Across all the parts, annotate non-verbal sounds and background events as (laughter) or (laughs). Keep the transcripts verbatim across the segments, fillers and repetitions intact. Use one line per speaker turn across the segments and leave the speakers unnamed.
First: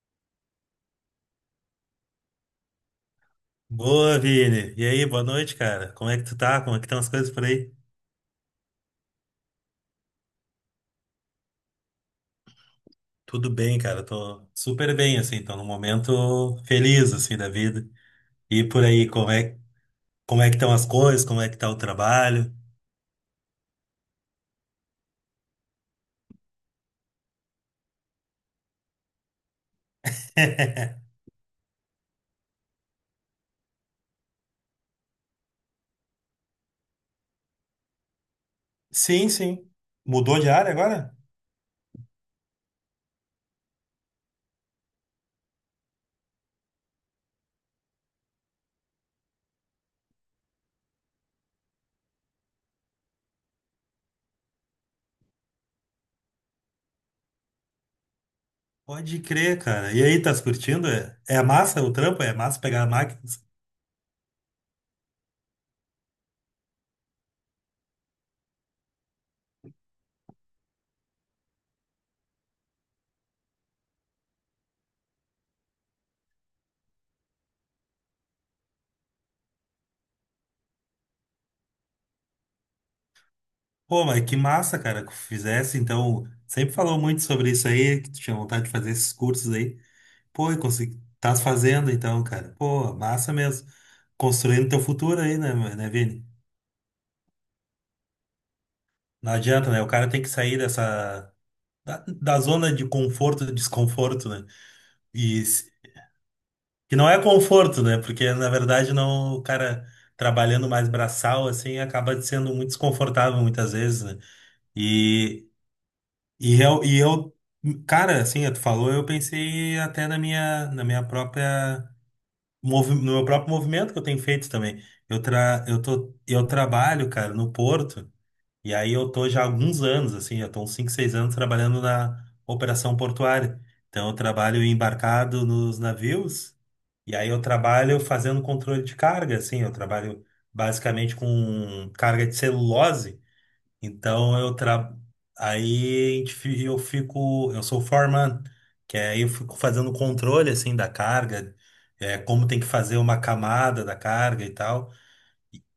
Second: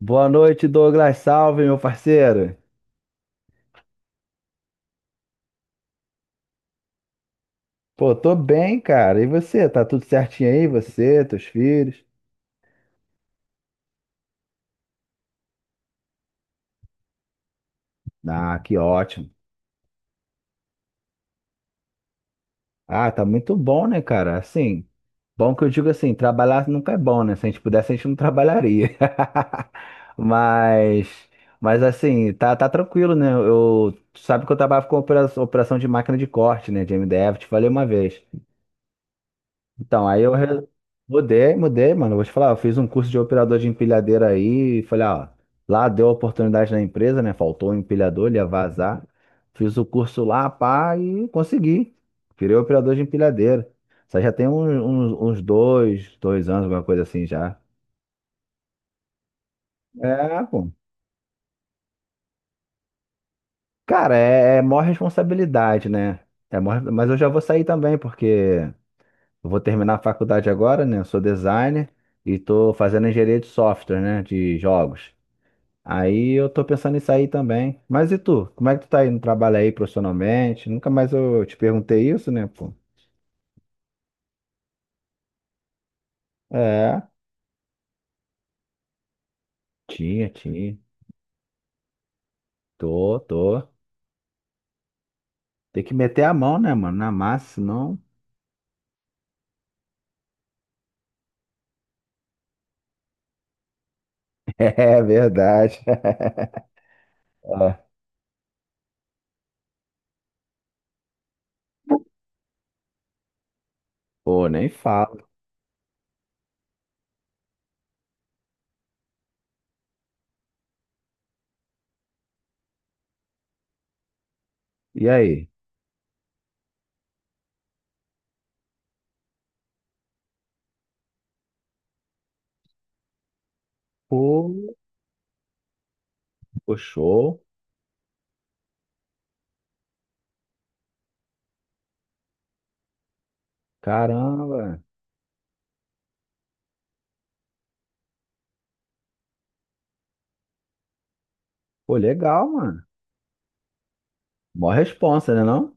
Boa noite, Douglas. Salve, meu parceiro.
Boa, Vini. E aí, boa noite, cara. Como é que tu tá? Como é que estão as coisas por aí?
Pô, tô bem, cara. E você? Tá tudo certinho aí? Você, teus filhos?
Tudo bem, cara. Tô super bem, assim. Tô num momento feliz, assim, da vida.
Ah,
E
que
por aí,
ótimo.
como é, como é que estão as coisas? Como é que tá o trabalho?
Ah, tá muito bom, né, cara? Assim, bom que eu digo assim, trabalhar nunca é bom, né? Se a gente pudesse, a gente não trabalharia. (laughs) Mas,
(laughs)
mas assim, tá, tá tranquilo, né? Eu, tu sabe que eu trabalho com opera- operação de máquina de corte, né, de M D F, te falei uma vez.
Sim, sim.
Então, aí eu
Mudou de
re-
área agora?
mudei, mudei, mano. Vou te falar, eu fiz um curso de operador de empilhadeira aí e falei, ó, lá deu a oportunidade na empresa, né? Faltou um empilhador, ele ia vazar. Fiz o curso lá, pá, e consegui. Virei operador de empilhadeira. Isso aí já tem uns, uns, uns dois, dois anos, alguma coisa assim já.
Pode crer, cara. E aí, tá se
É, pô.
curtindo? É, é massa o trampo? É massa pegar máquinas?
Cara, é, é maior responsabilidade, né? É maior, mas eu já vou sair também, porque eu vou terminar a faculdade agora, né? Eu sou designer e tô fazendo engenharia de software, né? De jogos. Aí eu tô pensando em sair também. Mas e tu? Como é que tu tá aí no trabalho aí profissionalmente? Nunca mais eu te perguntei isso, né, pô?
Pô, mas que massa, cara, que fizesse. Então, sempre falou
É,
muito sobre isso aí, que tu tinha vontade de fazer esses cursos aí.
tinha,
Pô, e
tinha.
consegui... Tás fazendo então, cara. Pô,
Tô,
massa
tô.
mesmo. Construindo teu futuro aí, né, ma-
Tem
né,
que meter
Vini?
a mão, né, mano? Na massa, senão. (laughs)
Não adianta, né? O cara tem que sair dessa... Da, da zona de conforto, e desconforto, né?
É
E s-
verdade.
que não é conforto,
É.
né? Porque, na verdade, não... O cara trabalhando mais braçal, assim, acaba sendo muito desconfortável muitas vezes, né?
Pô, nem falo.
E, e, eu, e eu... Cara, assim, tu falou, eu pensei até na minha, na minha própria movi- no meu próprio movimento que eu tenho feito também.
E
Eu,
aí?
tra, eu, tô, eu trabalho, cara, no Porto, e aí eu tô já há alguns anos, assim, já tô uns cinco, seis anos trabalhando na operação portuária. Então eu
Pô,
trabalho embarcado nos navios,
pô,
e aí
show.
eu trabalho fazendo controle de carga, assim, eu trabalho basicamente com carga de celulose, então eu
Caramba.
tra... aí a gente fi- eu fico, eu sou foreman, que aí eu fico fazendo controle assim da carga,
Pô,
é, como
legal,
tem que
mano.
fazer uma camada da carga e
Mó
tal.
responsa, né, não?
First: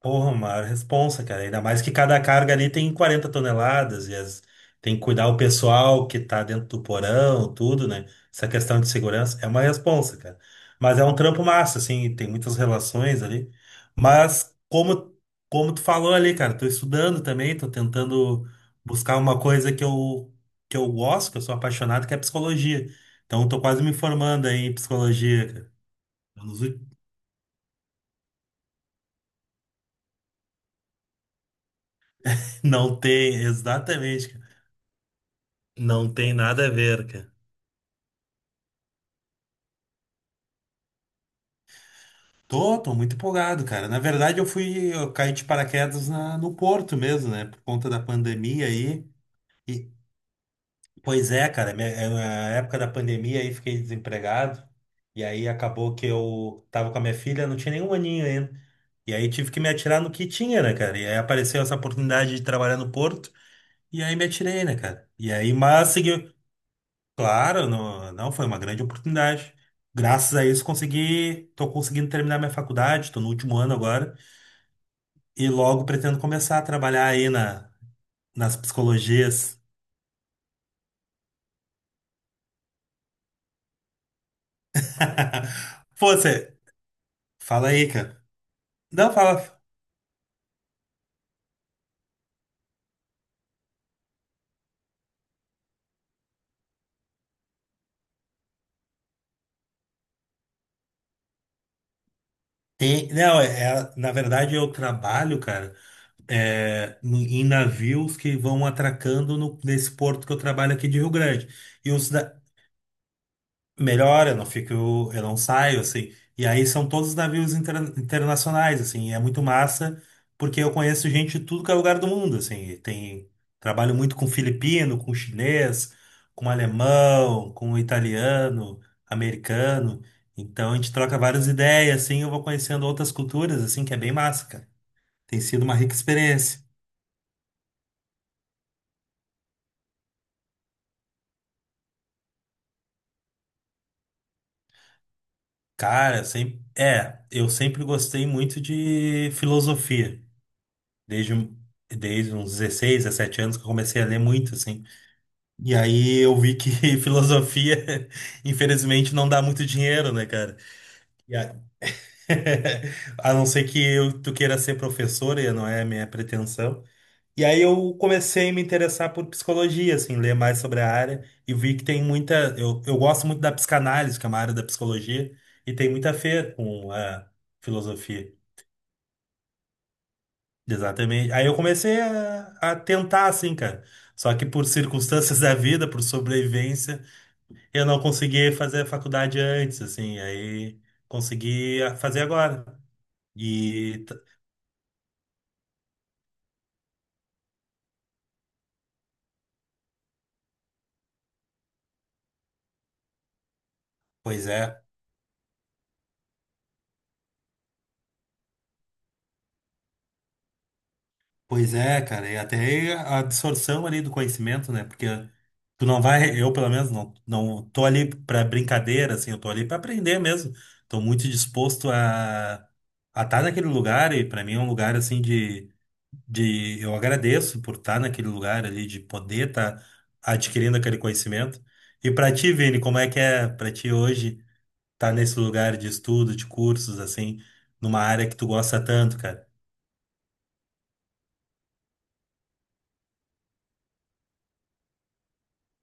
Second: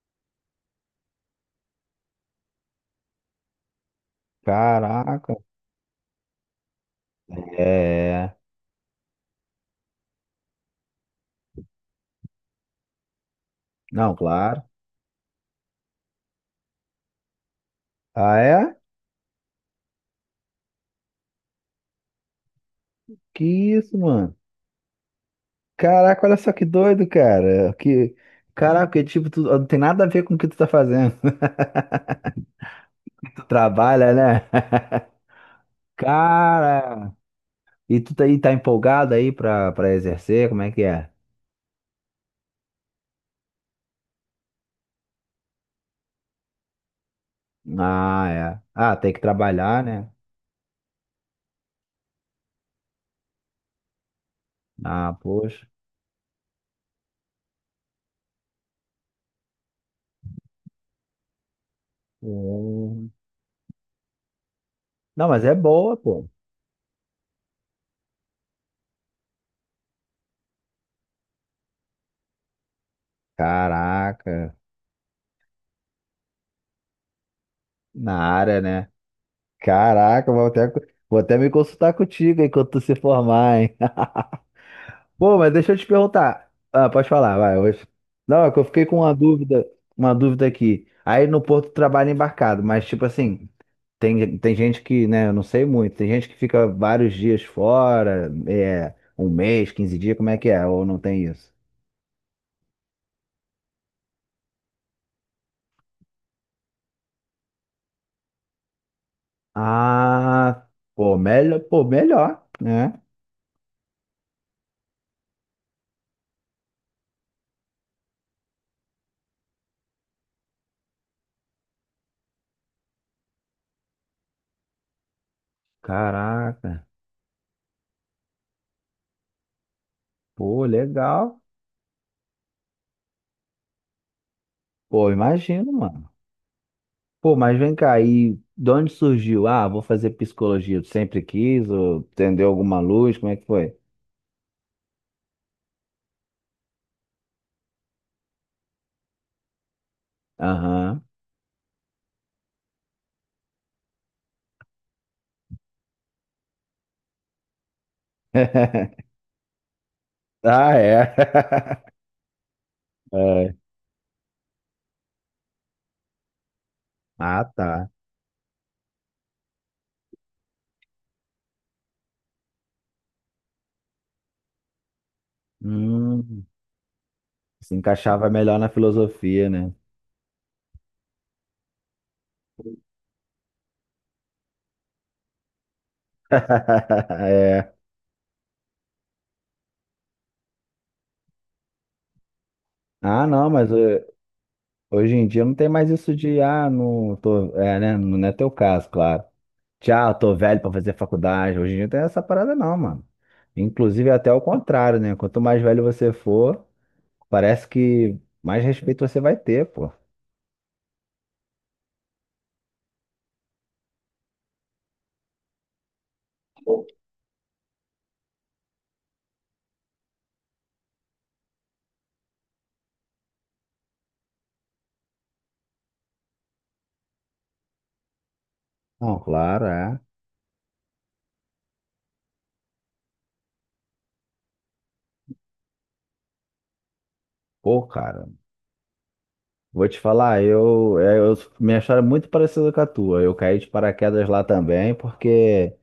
Porra, maior responsa, cara. Ainda mais que cada carga ali tem quarenta toneladas e as- tem que cuidar
Caraca.
o pessoal que tá dentro do porão, tudo, né?
É.
Essa questão de segurança é uma responsa, cara. Mas é um trampo massa, assim, tem muitas relações ali.
Não,
Mas
claro.
como, como tu falou ali, cara, tô estudando também, tô
Ah,
tentando
é?
buscar uma coisa que eu, que eu gosto, que eu sou apaixonado, que é psicologia.
Que
Então, tô quase me
isso, mano?
formando aí em psicologia, cara.
Caraca, olha só
Nos
que
ú-
doido, cara. Que... Caraca, tipo, tu... não tem nada a ver com o que tu tá fazendo.
(laughs) Não
Tu
tem,
trabalha, né?
exatamente, não tem nada a ver,
Cara,
cara.
e tu tá aí, tá empolgado aí pra, pra exercer? Como é que é?
Tô, tô muito empolgado, cara. Na verdade, eu fui, eu caí de paraquedas na- no Porto mesmo, né? Por conta da
Ah, é.
pandemia
Ah,
aí.
tem que trabalhar,
E,
né?
pois é, cara, minha- é, na época da pandemia aí fiquei desempregado.
Ah,
E aí
poxa.
acabou que eu tava com a minha filha, não tinha nenhum aninho ainda. E aí tive que me atirar no que tinha, né, cara? E aí apareceu essa oportunidade de trabalhar no
Hum.
Porto. E aí me atirei, né, cara?
Não,
E
mas
aí,
é
mas
boa, pô.
segui. Claro, não, não, foi uma grande oportunidade. Graças a isso consegui, tô conseguindo terminar minha faculdade, tô no último ano agora
Caraca,
e logo pretendo começar a trabalhar aí na,
na
nas
área, né?
psicologias.
Caraca, vou até, vou até me consultar contigo enquanto tu se formar, hein? Pô, mas deixa eu te
(laughs) Pô,
perguntar.
você,
Ah, pode falar, vai.
fala
eu-
aí, cara.
Não, é que eu fiquei com
Não,
uma
fala.
dúvida, uma dúvida aqui. Aí no Porto trabalha embarcado, mas tipo assim, tem, tem gente que, né, eu não sei muito, tem gente que fica vários dias fora, é, um mês, quinze dias, como é que é? Ou não tem isso?
Tem- não, é, é- na verdade eu trabalho, cara, é, no- em navios que vão atracando no- nesse porto que eu
Ah,
trabalho aqui de Rio
pô,
Grande.
melhor, pô,
E os,
melhor, né?
melhor, eu não fico, eu não saio, assim. E aí são todos navios interna- internacionais, assim, e é muito massa, porque eu conheço gente de tudo que é lugar do mundo, assim. e Tem, trabalho muito com filipino, com chinês, com
Caraca,
alemão, com italiano, americano.
pô,
Então a gente troca
legal.
várias ideias, assim, eu vou conhecendo outras culturas, assim, que é bem massa, cara.
Pô,
Tem sido
imagino,
uma rica
mano.
experiência.
Pô, mas vem cá, e de onde surgiu? Ah, vou fazer psicologia. Tu sempre quis ou acendeu alguma luz? Como é que foi?
Cara, sempre, é, eu sempre gostei muito de filosofia.
Aham.
desde, um- Desde uns dezesseis, dezessete anos que eu comecei a ler muito, assim. E aí eu vi que (laughs) filosofia, infelizmente,
(laughs)
não dá muito dinheiro, né, cara?
Ah, é.
E a...
(laughs)
(laughs) a não
É.
ser que eu, tu queira ser professora, e não é a minha pretensão.
Ah,
E aí
tá.
eu comecei a me interessar por psicologia, assim, ler mais sobre a área e vi que tem muita. Eu, eu gosto muito da psicanálise, que é uma área da psicologia, e tem muita a
Hum,
ver com a
Se encaixava
filosofia.
melhor na filosofia, né?
Exatamente. Aí eu comecei a, a tentar, assim, cara. Só que por circunstâncias (laughs) da vida, por
(laughs)
sobrevivência,
É.
eu não consegui fazer a faculdade antes, assim. Aí consegui a- fazer agora.
Ah, não, mas
E,
eh,
t-
hoje em dia não tem mais isso de, ah, não tô, é, né? Não é teu caso, claro. Tchau, tô velho pra fazer faculdade. Hoje em dia não tem essa parada, não, mano. Inclusive, é até o
pois é.
contrário, né? Quanto mais velho você for. Parece que mais respeito você vai ter, pô.
Pois é, cara. E até a absorção ali do conhecimento, né? Porque tu não vai, eu pelo menos, não, não tô ali pra brincadeira, assim. Eu tô ali pra aprender mesmo. Tô muito disposto a a estar naquele lugar. E pra mim é um lugar, assim, de de eu agradeço por estar naquele lugar ali, de
Não,
poder
claro,
estar
é.
adquirindo aquele conhecimento. E para ti, Vini, como é que é para ti hoje estar nesse lugar de estudo, de cursos, assim,
Pô,
numa
cara,
área que tu gosta tanto, cara?
vou te falar, eu, é, eu- minha história é muito parecida com a tua. Eu caí de paraquedas lá também, porque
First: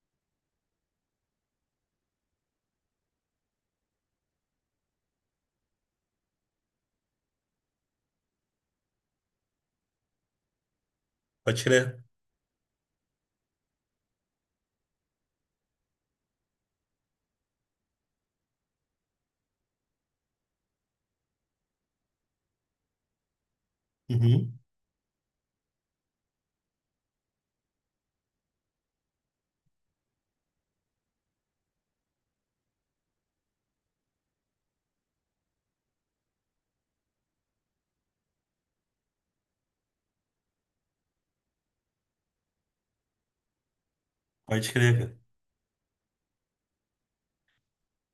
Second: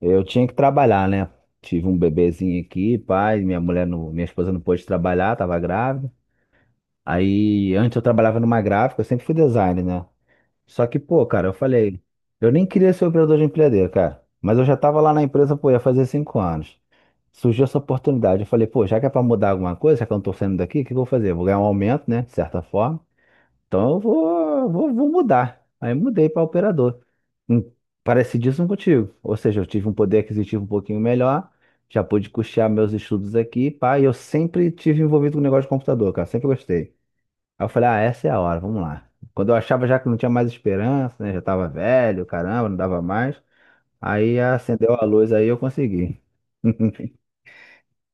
eu tinha que trabalhar, né? Tive um bebezinho aqui, pai, minha mulher, não- minha esposa não pôde trabalhar, tava grávida. Aí, antes eu trabalhava numa gráfica, eu sempre fui designer, né? Só que, pô, cara, eu
Pode crer.
falei, eu nem queria ser operador de empilhadeira, cara. Mas eu já tava lá na empresa, pô, ia fazer cinco anos. Surgiu essa oportunidade. Eu falei, pô, já que é para mudar alguma coisa, já que eu não tô saindo daqui, o que que eu vou fazer? Eu vou ganhar um aumento, né? De certa forma. Então eu
Uhum,
vou, vou, vou mudar. Aí mudei para operador. Hum, Parecidíssimo contigo. Ou seja, eu tive um poder aquisitivo um pouquinho melhor, já pude custear meus estudos aqui, pá, e eu sempre tive envolvido com negócio de computador, cara, sempre gostei. Aí eu falei, ah, essa é a hora, vamos lá. Quando eu achava já que não tinha mais esperança, né? Já tava velho, caramba, não dava mais. Aí
pode
acendeu
crer,
a
cara.
luz, aí eu consegui. (laughs)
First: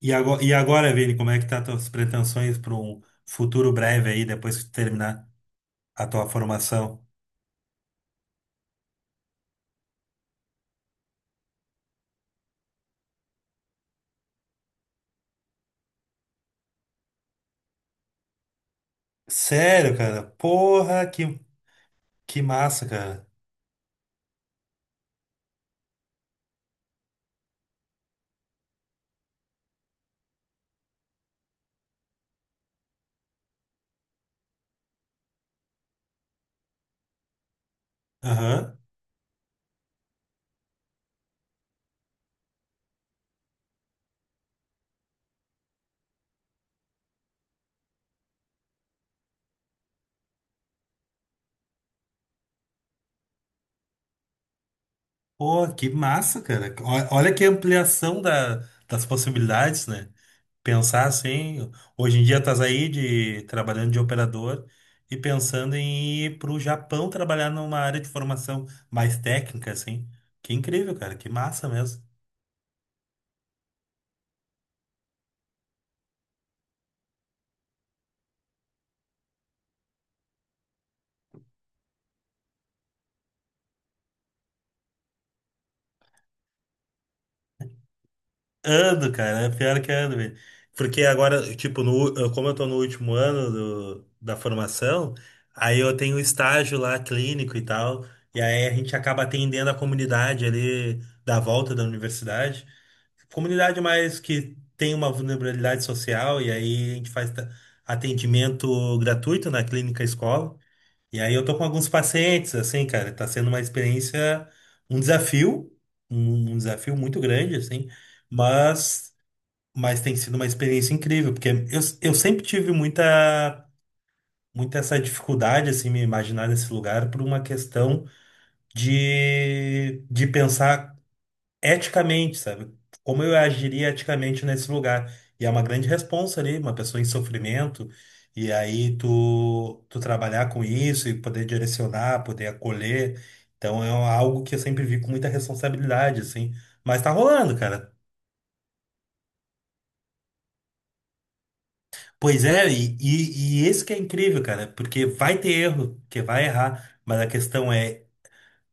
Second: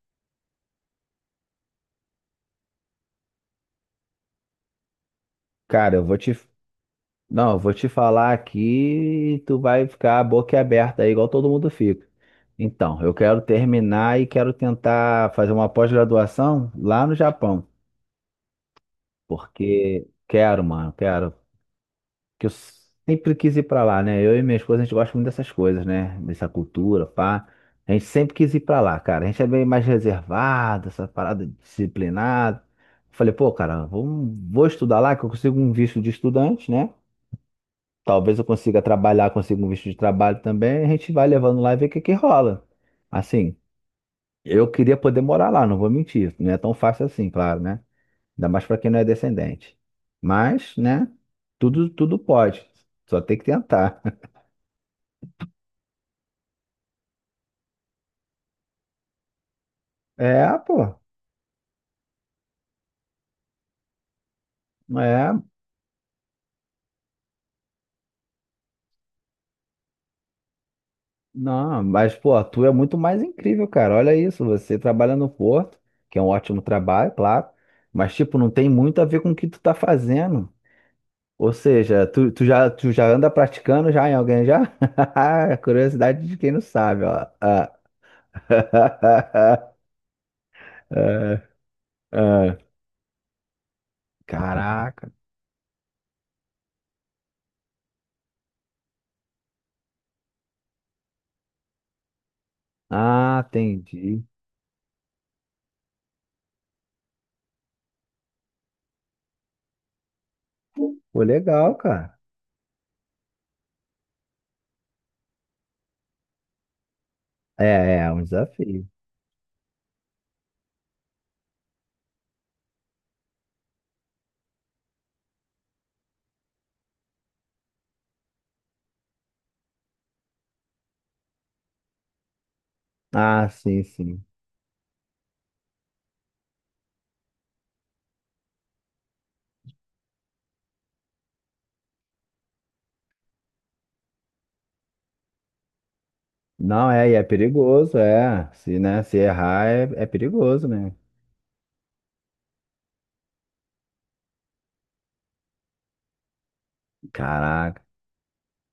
E agora, e agora, Vini, como é que tá as tuas pretensões para um futuro breve aí, depois que tu terminar
Cara, eu
a
vou
tua
te,
formação?
não, eu vou te falar aqui, tu vai ficar boquiaberta aí, igual todo mundo fica. Então, eu quero terminar e quero tentar fazer uma pós-graduação lá no Japão,
Sério,
porque
cara?
quero, mano,
Porra,
quero.
que, que
Que eu
massa, cara.
sempre quis ir pra lá, né? Eu e minha esposa, a gente gosta muito dessas coisas, né? Dessa cultura, pá. A gente sempre quis ir pra lá, cara. A gente é bem mais reservado, essa parada disciplinada. Falei, pô, cara, vamos- vou estudar lá, que eu consigo um visto de estudante, né? Talvez eu
Aham.
consiga trabalhar, consiga um visto de trabalho também. A gente vai levando lá e vê o que que rola. Assim, eu queria poder morar lá, não vou mentir. Não é tão fácil assim, claro, né? Ainda mais para quem não é descendente. Mas, né? Tudo, tudo pode. Só tem que tentar. (laughs)
Pô, que massa, cara. Ó- Olha que ampliação da- das possibilidades, né?
É, pô.
Pensar assim, hoje em dia estás aí de, trabalhando de operador e
É.
pensando em ir para o Japão trabalhar numa área de formação mais técnica, assim. Que incrível, cara, que massa
Não,
mesmo.
mas, pô, tu é muito mais incrível, cara. Olha isso. Você trabalha no Porto, que é um ótimo trabalho, claro. Mas, tipo, não tem muito a ver com o que tu tá fazendo. Ou seja, tu, tu já, tu já anda praticando já em alguém já? (laughs) Curiosidade de quem não sabe, ó. Ah.
Ando, cara, é
(laughs)
pior que ando, velho. Porque
Ah,
agora, tipo, no, eu- como eu
ah.
tô no último ano do- da
Caraca.
formação, aí eu tenho estágio lá clínico e tal, e aí a gente acaba atendendo a comunidade ali da volta da universidade.
Ah,
Comunidade mais
entendi.
que tem uma vulnerabilidade social, e aí a gente faz ta- atendimento gratuito na clínica escola. E
Pô,
aí eu tô com
legal,
alguns
cara.
pacientes, assim, cara, tá sendo uma experiência, um desafio, um um desafio muito grande,
É,
assim.
é é um desafio.
Mas mas tem sido uma experiência incrível, porque eu, eu sempre tive muita, muita essa dificuldade, assim, me imaginar nesse lugar por uma questão de, de pensar eticamente, sabe? Como eu
Ah, sim,
agiria
sim.
eticamente nesse lugar. E é uma grande responsa ali, uma pessoa em sofrimento, e aí tu, tu trabalhar com isso e poder direcionar, poder acolher. Então é algo que eu sempre vi com muita responsabilidade, assim.
Não,
Mas
é,
tá
e é
rolando, cara.
perigoso, é. Se, né, se errar, é, é perigoso, né?
Pois é, e, e, e esse que é incrível, cara, porque vai ter erro, que vai errar, mas a questão
Caraca.
é,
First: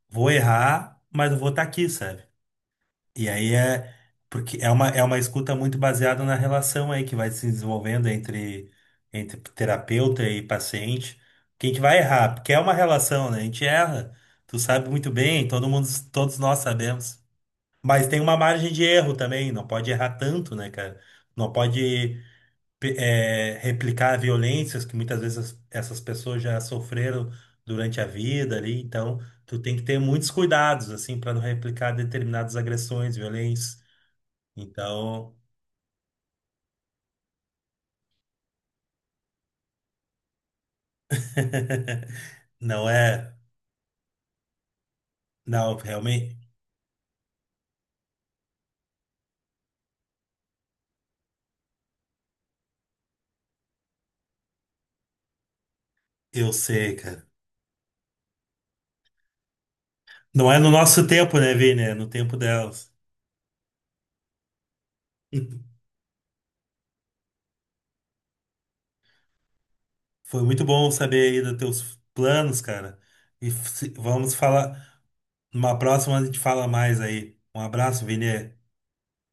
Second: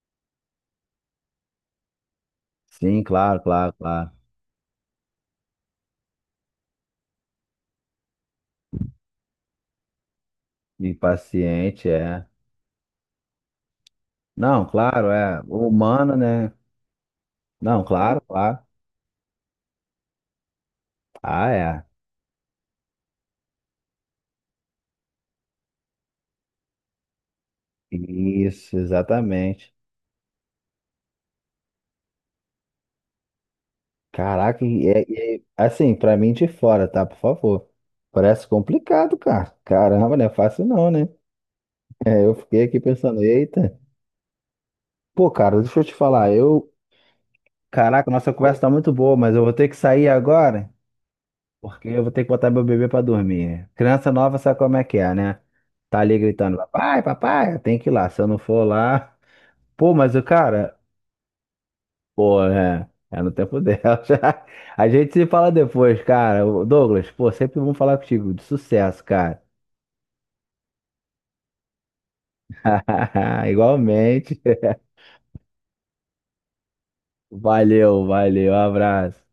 vou errar, mas eu vou estar aqui, sabe?
Sim,
E
claro,
aí
claro,
é,
claro.
porque é uma, é uma escuta muito baseada na relação aí que vai se desenvolvendo entre, entre terapeuta e
E
paciente, que a gente
paciente,
vai
é.
errar, porque é uma relação, né? A gente erra, tu
Não,
sabe
claro,
muito
é.
bem, todo mundo,
Humano,
todos
né?
nós sabemos.
Não,
Mas tem
claro,
uma
claro.
margem de erro também, não pode errar tanto, né, cara?
Ah,
Não
é.
pode pe- eh, replicar violências que muitas vezes as- essas pessoas já sofreram durante a vida
Isso,
ali, então tu
exatamente.
tem que ter muitos cuidados assim para não replicar determinadas agressões, violências.
Caraca, e é, e
Então,
é- assim, pra mim de fora, tá? Por favor. Parece complicado, cara. Caramba, não é fácil não, né? (laughs)
(laughs)
É, eu fiquei aqui
não
pensando,
é,
eita. Pô, cara,
não,
deixa eu te falar,
realmente
eu... Caraca, nossa conversa tá muito boa, mas eu vou ter que sair agora, porque eu vou ter que botar meu bebê pra dormir. Criança nova sabe como é que é, né? Tá ali
eu
gritando,
sei,
papai,
cara.
papai, tem que ir lá. Se eu não for lá. Pô, mas, o
Não é no
cara,
nosso tempo, né, Vini? É no tempo
pô, é,
delas.
é no tempo dela. (laughs) A gente se fala
(laughs)
depois, cara. Ô, Douglas, pô, sempre vamos falar contigo. De sucesso, cara.
Foi muito bom saber aí dos teus planos, cara.
(laughs)
E se- vamos
Igualmente.
falar, numa próxima a gente fala mais aí. Um
Valeu,
abraço,
valeu.
Vini.
Abraço.